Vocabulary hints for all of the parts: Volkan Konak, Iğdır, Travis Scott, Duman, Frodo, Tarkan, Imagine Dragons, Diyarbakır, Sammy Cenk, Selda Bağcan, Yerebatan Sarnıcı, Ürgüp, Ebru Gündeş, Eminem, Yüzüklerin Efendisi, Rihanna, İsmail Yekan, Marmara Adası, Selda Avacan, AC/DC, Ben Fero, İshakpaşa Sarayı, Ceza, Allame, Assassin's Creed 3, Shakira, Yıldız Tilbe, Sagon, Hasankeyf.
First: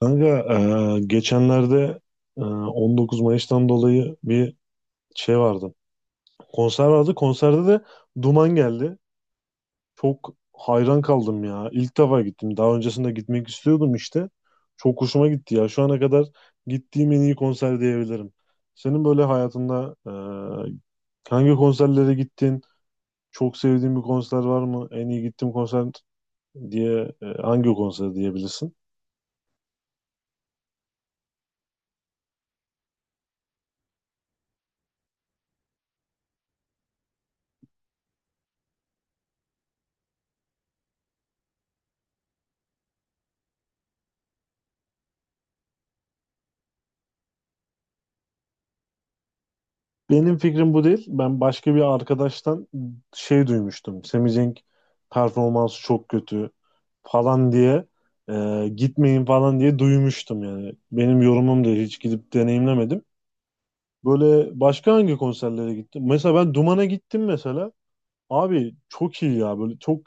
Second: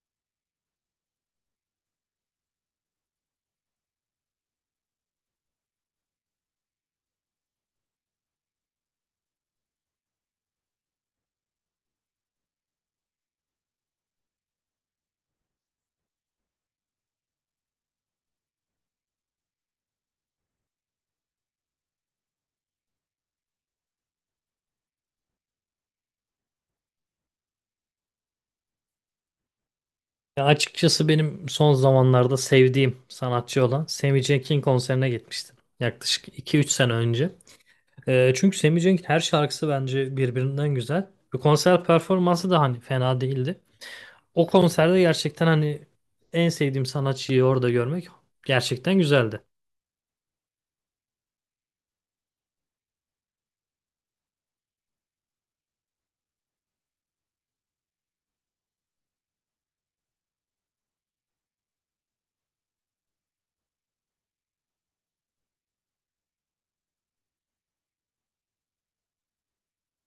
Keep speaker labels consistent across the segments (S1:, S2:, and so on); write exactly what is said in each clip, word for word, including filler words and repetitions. S1: Kanka, e, geçenlerde e, on dokuz Mayıs'tan dolayı bir şey vardı. Konser vardı. Konserde de Duman geldi. Çok hayran kaldım ya. İlk defa gittim. Daha öncesinde gitmek istiyordum işte. Çok hoşuma gitti ya. Şu ana kadar gittiğim en iyi konser diyebilirim. Senin böyle hayatında e, hangi konserlere gittin? Çok sevdiğin bir konser var mı? En iyi gittiğim konser diye e, hangi konser diyebilirsin?
S2: Ya açıkçası benim son zamanlarda sevdiğim sanatçı olan Sammy Cenk'in konserine gitmiştim. Yaklaşık iki üç sene önce. Ee, çünkü Sammy Cenk'in her şarkısı bence birbirinden güzel. Ve konser performansı da hani fena değildi. O konserde gerçekten hani en sevdiğim sanatçıyı orada görmek gerçekten güzeldi.
S1: Benim fikrim bu değil. Ben başka bir arkadaştan şey duymuştum. Semih Cenk performansı çok kötü falan diye e, gitmeyin falan diye duymuştum yani. Benim yorumum da hiç gidip deneyimlemedim. Böyle başka hangi konserlere gittim? Mesela ben Duman'a gittim mesela. Abi çok iyi ya, böyle çok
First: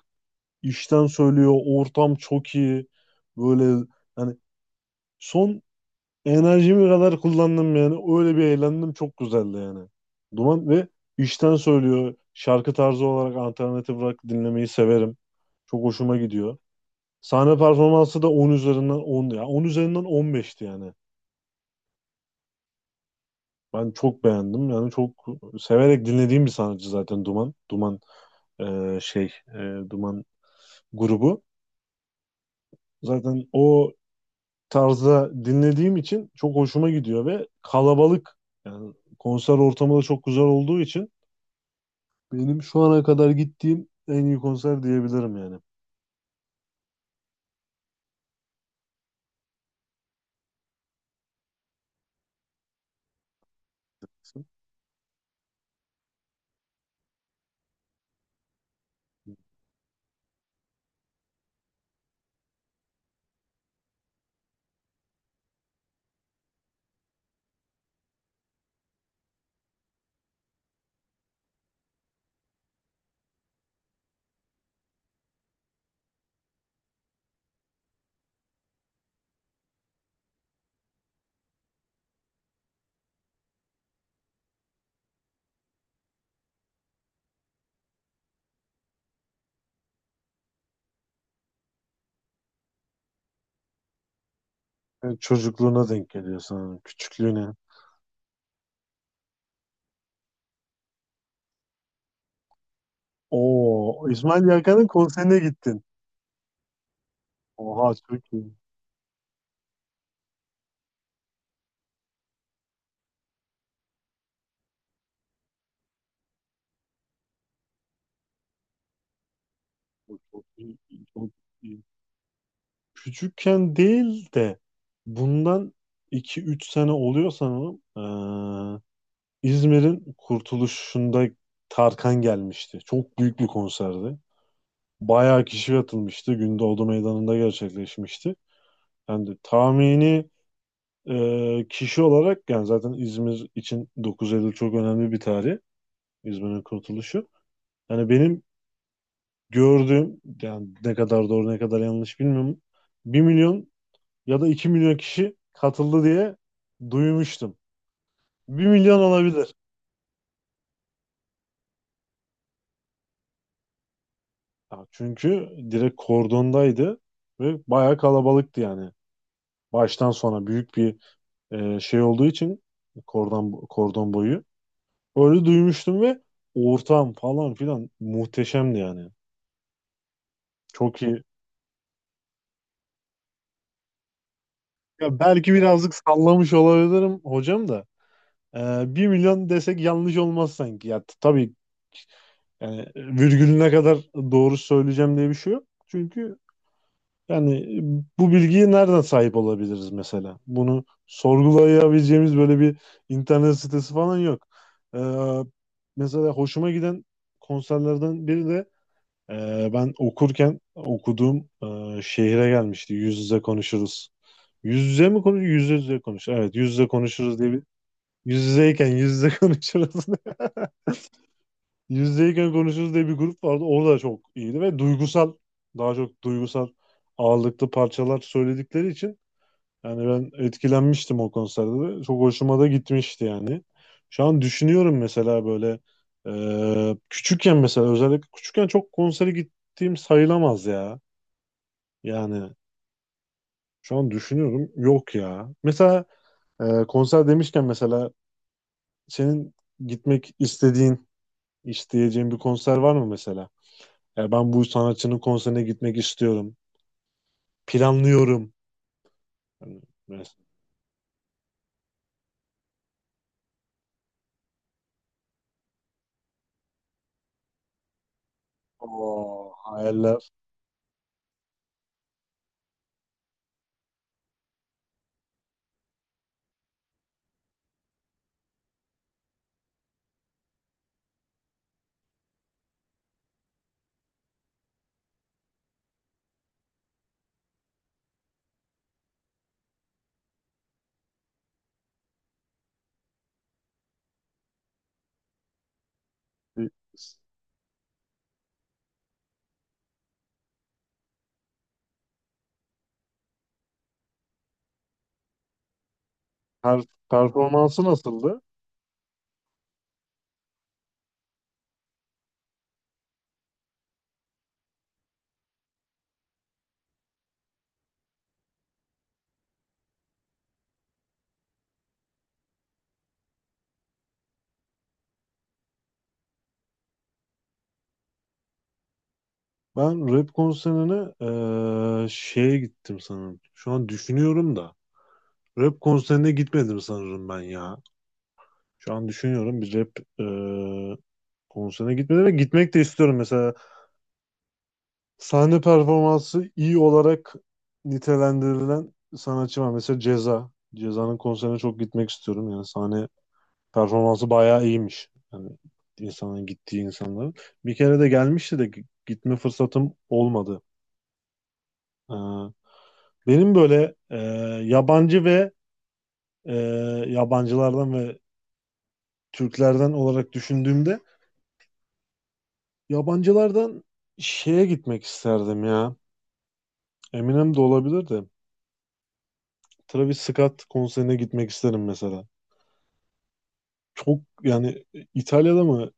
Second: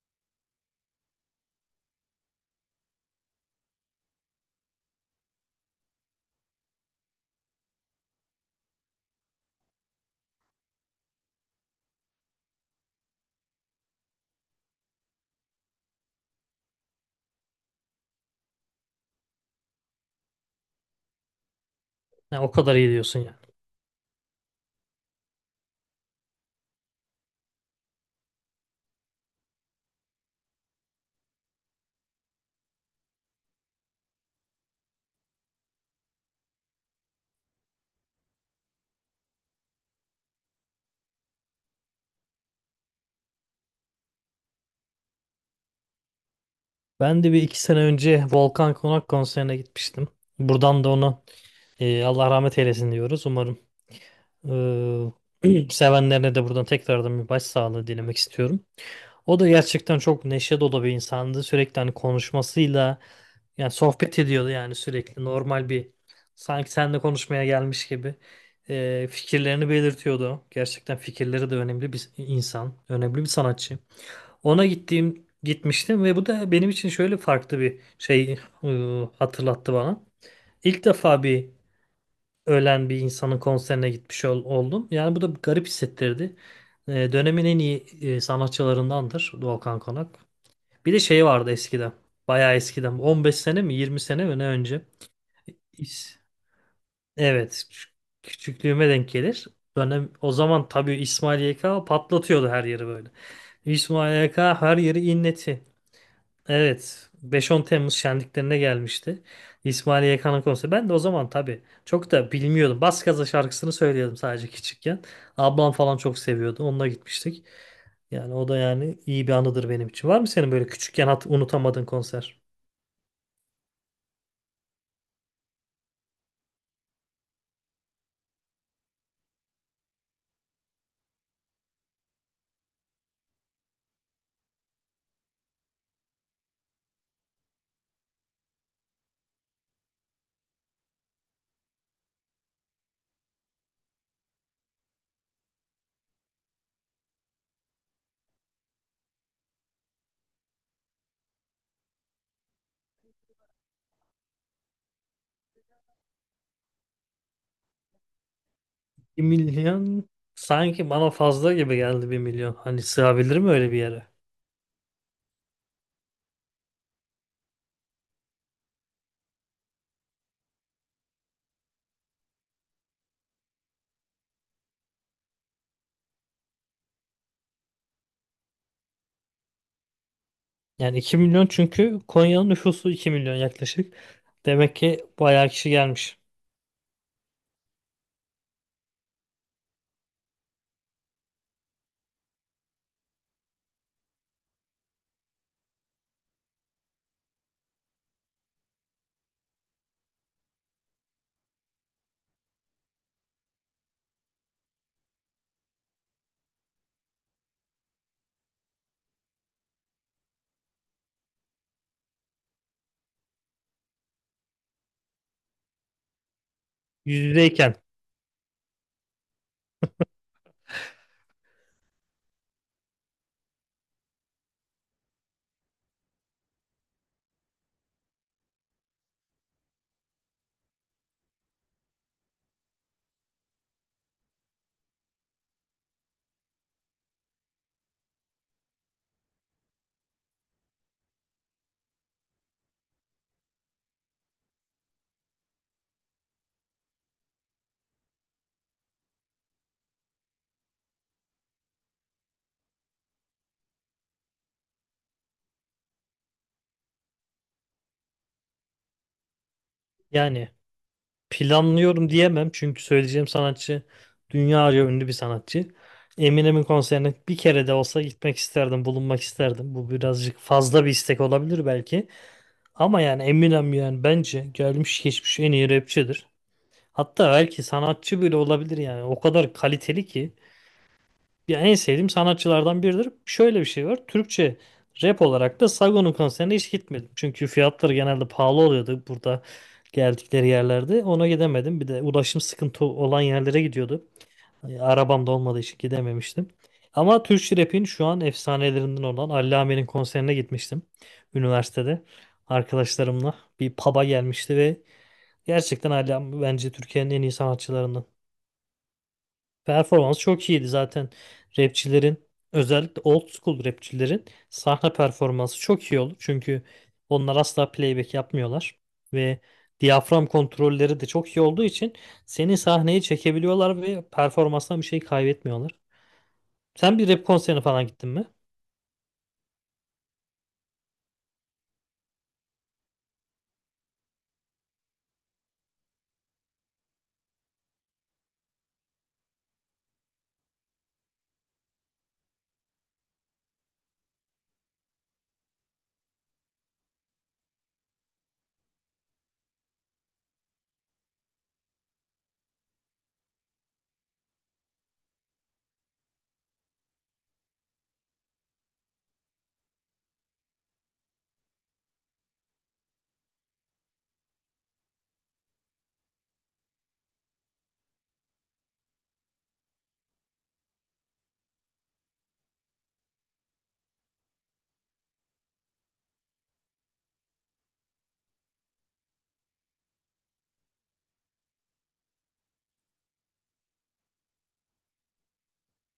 S1: işten söylüyor. Ortam çok iyi. Böyle hani son enerjimi kadar kullandım yani. Öyle bir eğlendim. Çok güzeldi yani. Duman ve işten söylüyor. Şarkı tarzı olarak alternatif rock dinlemeyi severim. Çok hoşuma gidiyor. Sahne performansı da on üzerinden on ya on üzerinden on beşti yani.
S2: Ya o kadar iyi diyorsun yani.
S1: Ben çok beğendim. Yani çok severek dinlediğim bir sanatçı zaten Duman. Duman e, şey e, Duman grubu. Zaten o tarzda dinlediğim için çok hoşuma gidiyor ve kalabalık, yani konser ortamı da çok güzel olduğu için benim şu ana kadar gittiğim en iyi konser diyebilirim yani.
S2: Ben de bir iki sene önce Volkan Konak konserine gitmiştim. Buradan da onu e, Allah rahmet eylesin diyoruz. Umarım. Ee, Sevenlerine de buradan tekrardan bir başsağlığı dilemek istiyorum. O da gerçekten çok neşe dolu bir insandı. Sürekli hani konuşmasıyla yani sohbet ediyordu, yani sürekli normal bir, sanki seninle konuşmaya gelmiş gibi. Ee, fikirlerini belirtiyordu. Gerçekten fikirleri de önemli bir insan, önemli bir sanatçı. Ona gittiğim gitmiştim ve bu da benim için şöyle farklı bir şey e, hatırlattı bana. İlk defa bir ölen bir insanın konserine gitmiş ol- oldum. Yani bu da garip hissettirdi. Ee, dönemin en iyi e, sanatçılarındandır Volkan Konak. Bir de şey vardı eskiden. Bayağı eskiden. on beş sene mi yirmi sene mi ne önce.
S1: Yani çocukluğuna denk
S2: İs-
S1: geliyor sana,
S2: Evet.
S1: küçüklüğüne.
S2: küç- Küçüklüğüme denk gelir. Dönem, o zaman tabii İsmail Y K patlatıyordu her yeri böyle.
S1: Oo,
S2: İsmail
S1: İsmail
S2: Y K her
S1: Yakan'ın
S2: yeri
S1: konserine
S2: inleti.
S1: gittin.
S2: Evet. Beş on
S1: Oha,
S2: Temmuz
S1: çok iyi.
S2: şenliklerine gelmişti. İsmail Yekan'ın konseri. Ben de o zaman tabii çok da bilmiyordum. Bas Gaza şarkısını söylüyordum sadece küçükken. Ablam falan çok seviyordu. Onunla gitmiştik. Yani o da yani iyi bir anıdır benim için.
S1: Çok
S2: Var mı
S1: çok
S2: senin böyle
S1: iyi.
S2: küçükken hat
S1: Çok iyi.
S2: unutamadığın konser?
S1: Küçükken değil de bundan iki üç sene oluyor sanırım. Ee, İzmir'in kurtuluşunda Tarkan gelmişti. Çok büyük bir konserdi. Bayağı kişi katılmıştı. Gündoğdu Meydanı'nda gerçekleşmişti. Yani tahmini Ee, kişi olarak, yani zaten İzmir için dokuz Eylül çok önemli bir tarih. İzmir'in kurtuluşu. Yani benim gördüğüm, yani ne kadar doğru ne kadar yanlış bilmiyorum. Bir milyon ya da iki milyon kişi katıldı diye duymuştum. Bir milyon
S2: Bir
S1: olabilir.
S2: milyon sanki bana fazla gibi geldi, bir milyon. Hani sığabilir mi öyle bir yere?
S1: Ya çünkü direkt kordondaydı ve bayağı kalabalıktı yani. Baştan sona büyük bir e, şey olduğu için kordon, kordon boyu. Öyle duymuştum ve ortam falan filan muhteşemdi yani.
S2: Yani
S1: Çok
S2: iki
S1: iyi.
S2: milyon, çünkü Konya'nın nüfusu iki milyon yaklaşık. Demek ki
S1: Ya
S2: bayağı
S1: belki
S2: kişi
S1: birazcık
S2: gelmiş.
S1: sallamış olabilirim hocam da. Ee, bir milyon desek yanlış olmaz sanki. Ya t- tabii, yani virgülüne kadar doğru söyleyeceğim diye bir şey yok. Çünkü yani bu bilgiye nereden sahip olabiliriz mesela? Bunu sorgulayabileceğimiz böyle bir internet sitesi falan yok. Ee, mesela hoşuma giden konserlerden biri de e, ben okurken okuduğum e, şehire gelmişti. Yüz yüze konuşuruz. Yüz yüze mi konuş? Yüz yüze konuş. Evet, yüz yüze
S2: Yüz
S1: konuşuruz diye bir
S2: yüzeyken.
S1: yüz yüzeyken yüz yüze konuşuruz. Yüz yüzeyken konuşuruz diye bir grup vardı. Orada çok iyiydi ve duygusal, daha çok duygusal ağırlıklı parçalar söyledikleri için yani ben etkilenmiştim o konserde de. Çok hoşuma da gitmişti yani. Şu an düşünüyorum mesela, böyle e, küçükken, mesela özellikle küçükken çok konsere gittiğim sayılamaz ya. Yani şu an düşünüyorum, yok ya. Mesela e, konser demişken mesela, senin gitmek istediğin, isteyeceğin bir konser var mı mesela? Ya ben bu sanatçının konserine gitmek istiyorum. Planlıyorum. Hani mesela,
S2: Yani, planlıyorum diyemem çünkü söyleyeceğim sanatçı dünyaca ünlü bir sanatçı. Eminem'in konserine bir kere de olsa gitmek isterdim, bulunmak
S1: o
S2: isterdim. Bu
S1: hayaller.
S2: birazcık fazla bir istek olabilir belki. Ama yani Eminem, yani bence gelmiş geçmiş en iyi rapçidir. Hatta belki sanatçı bile olabilir yani. O kadar kaliteli ki. Ya en sevdiğim sanatçılardan biridir. Şöyle bir şey var. Türkçe rap olarak da Sagon'un konserine hiç gitmedim. Çünkü fiyatları genelde pahalı oluyordu burada, geldikleri yerlerde. Ona gidemedim. Bir de ulaşım sıkıntı olan yerlere gidiyordu. Yani Arabam da olmadığı için gidememiştim. Ama Türkçe rap'in şu an efsanelerinden olan Allame'nin konserine gitmiştim. Üniversitede arkadaşlarımla bir pub'a gelmişti ve gerçekten Allame bence
S1: Per-
S2: Türkiye'nin en iyi
S1: performansı
S2: sanatçılarından.
S1: nasıldı?
S2: Performans çok iyiydi zaten. Rapçilerin, özellikle old school rapçilerin, sahne performansı çok iyi olur. Çünkü onlar asla playback yapmıyorlar ve diyafram kontrolleri de çok iyi olduğu için seni sahneye çekebiliyorlar ve performanstan bir şey kaybetmiyorlar. Sen bir rap konserine falan gittin mi?
S1: Ben rap konserine eee, şeye gittim sanırım. Şu an düşünüyorum da. Rap konserine gitmedim sanırım ben ya. Şu an düşünüyorum, bir rap eee konserine gitmedim ve gitmek de istiyorum mesela. Sahne performansı iyi olarak nitelendirilen sanatçı var. Mesela Ceza. Ceza'nın konserine çok gitmek istiyorum. Yani sahne performansı bayağı iyiymiş. Yani insanın gittiği insanların. Bir kere de gelmişti de gi- gitme fırsatım olmadı. Ee, benim böyle e, yabancı ve e, yabancılardan ve Türklerden olarak düşündüğümde yabancılardan şeye gitmek isterdim ya. Eminem de olabilir de. Travis Scott konserine gitmek isterim mesela. Çok yani, e, İtalya'da mı,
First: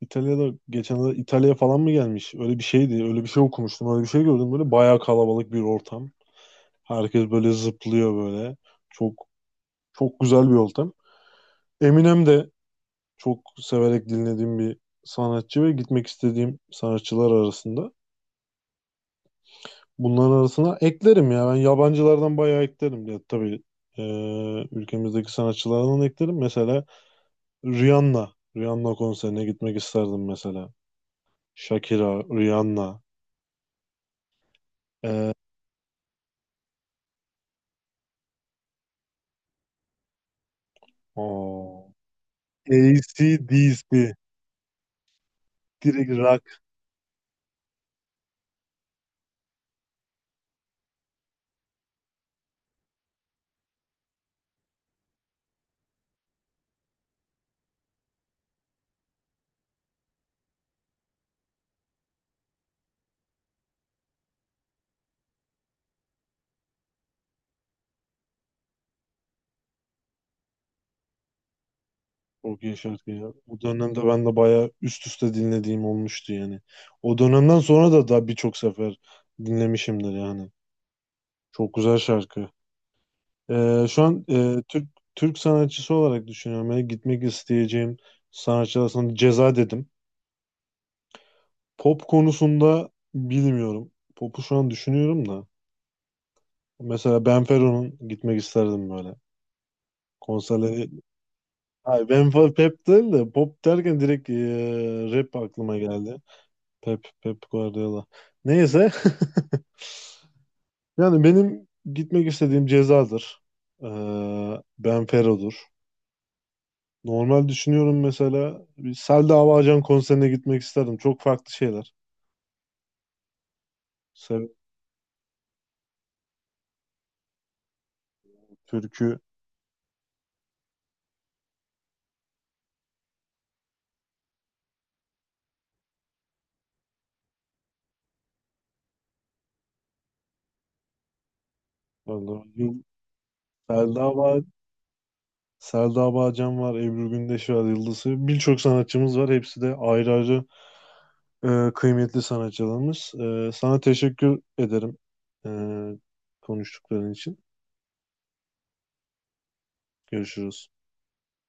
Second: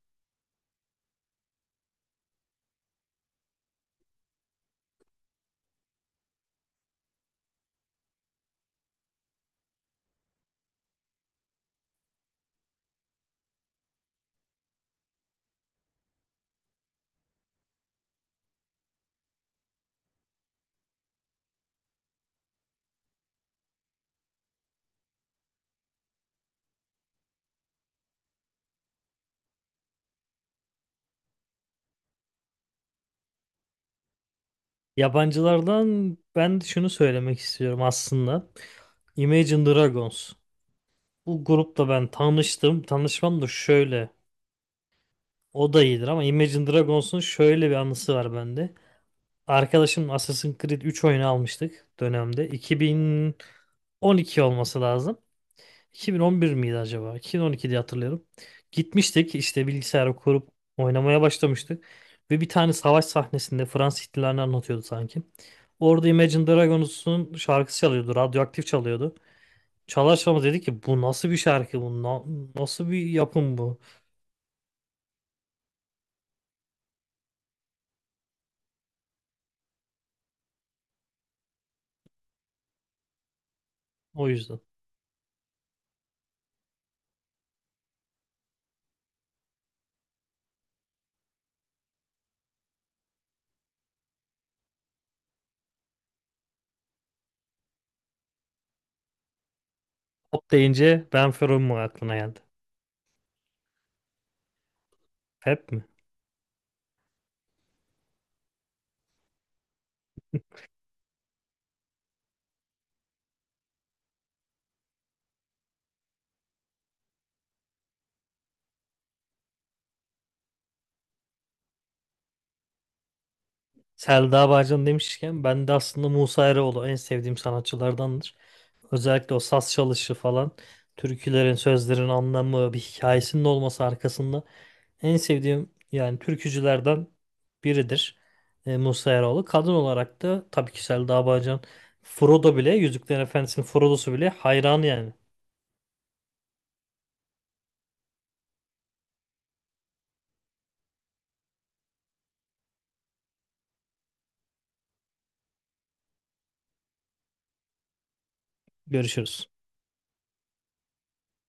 S1: İtalya'da geçen İtalya'ya falan mı gelmiş? Öyle bir şeydi. Öyle bir şey okumuştum. Öyle bir şey gördüm. Böyle bayağı kalabalık bir ortam. Herkes böyle zıplıyor böyle. Çok çok güzel bir ortam. Eminem de çok severek dinlediğim bir sanatçı ve gitmek istediğim sanatçılar arasında. Bunların arasına eklerim ya. Ben yabancılardan bayağı eklerim. Ya, tabii e, ülkemizdeki sanatçılardan eklerim. Mesela Rihanna. Rihanna konserine gitmek isterdim mesela. Shakira, Rihanna. Ee,
S2: Yabancılardan ben şunu söylemek istiyorum aslında. Imagine Dragons. Bu grupla
S1: o
S2: ben tanıştım. Tanışmam da şöyle.
S1: A C/D C.
S2: O da iyidir
S1: Direkt
S2: ama
S1: rock.
S2: Imagine Dragons'un şöyle bir anısı var bende. Arkadaşım Assassin's Creed üç oyunu almıştık dönemde. iki bin on iki olması lazım. iki bin on bir miydi acaba? iki bin on iki diye hatırlıyorum. Gitmiştik işte, bilgisayarı kurup oynamaya başlamıştık. Ve bir tane savaş sahnesinde Fransız ihtilalini anlatıyordu sanki. Orada Imagine Dragons'un şarkısı çalıyordu. Radyoaktif çalıyordu. Çalarsa'mız dedi ki, bu nasıl bir şarkı, bu na-
S1: Çok iyi
S2: nasıl bir
S1: şarkı ya.
S2: yapım
S1: O
S2: bu.
S1: dönemde ben de bayağı üst üste dinlediğim olmuştu yani. O dönemden sonra da daha birçok sefer dinlemişimdir yani. Çok güzel şarkı. Ee, şu an
S2: O yüzden.
S1: e, Türk Türk sanatçısı olarak düşünüyorum. Yani gitmek isteyeceğim sanatçılar, sana Ceza dedim. Pop konusunda bilmiyorum. Pop'u şu an düşünüyorum da. Mesela Ben Fero'nun gitmek isterdim böyle.
S2: Pop
S1: Konserleri.
S2: deyince Ben Ferom mu
S1: Hayır,
S2: aklına
S1: ben
S2: geldi?
S1: fa- Pep değil de pop derken direkt eee, rap
S2: Hep
S1: aklıma
S2: mi?
S1: geldi. Pep, Pep Guardiola. Neyse. Yani benim gitmek istediğim Ceza'dır. Eee Benfero'dur. Normal düşünüyorum, mesela bir Selda Avacan konserine gitmek isterdim. Çok farklı şeyler. Sev
S2: Selda Bağcan demişken ben de aslında Musa Eroğlu en sevdiğim sanatçılardandır.
S1: türkü.
S2: Özellikle o saz çalışı falan, türkülerin sözlerin anlamı, bir hikayesinin olması arkasında en sevdiğim yani türkücülerden biridir e, Musa Eroğlu. Kadın olarak da tabii ki Selda Bağcan. Frodo
S1: Vallahi
S2: bile, Yüzüklerin Efendisi'nin
S1: Selda
S2: Frodo'su bile
S1: Ava-
S2: hayran yani.
S1: Selda Avacan var, Ebru Gündeş var, Yıldız Tilbe. Birçok sanatçımız var. Hepsi de ayrı ayrı Ee, kıymetli sanatçılarımız. Ee, sana teşekkür ederim ee, konuştukların için.
S2: Görüşürüz.
S1: Görüşürüz.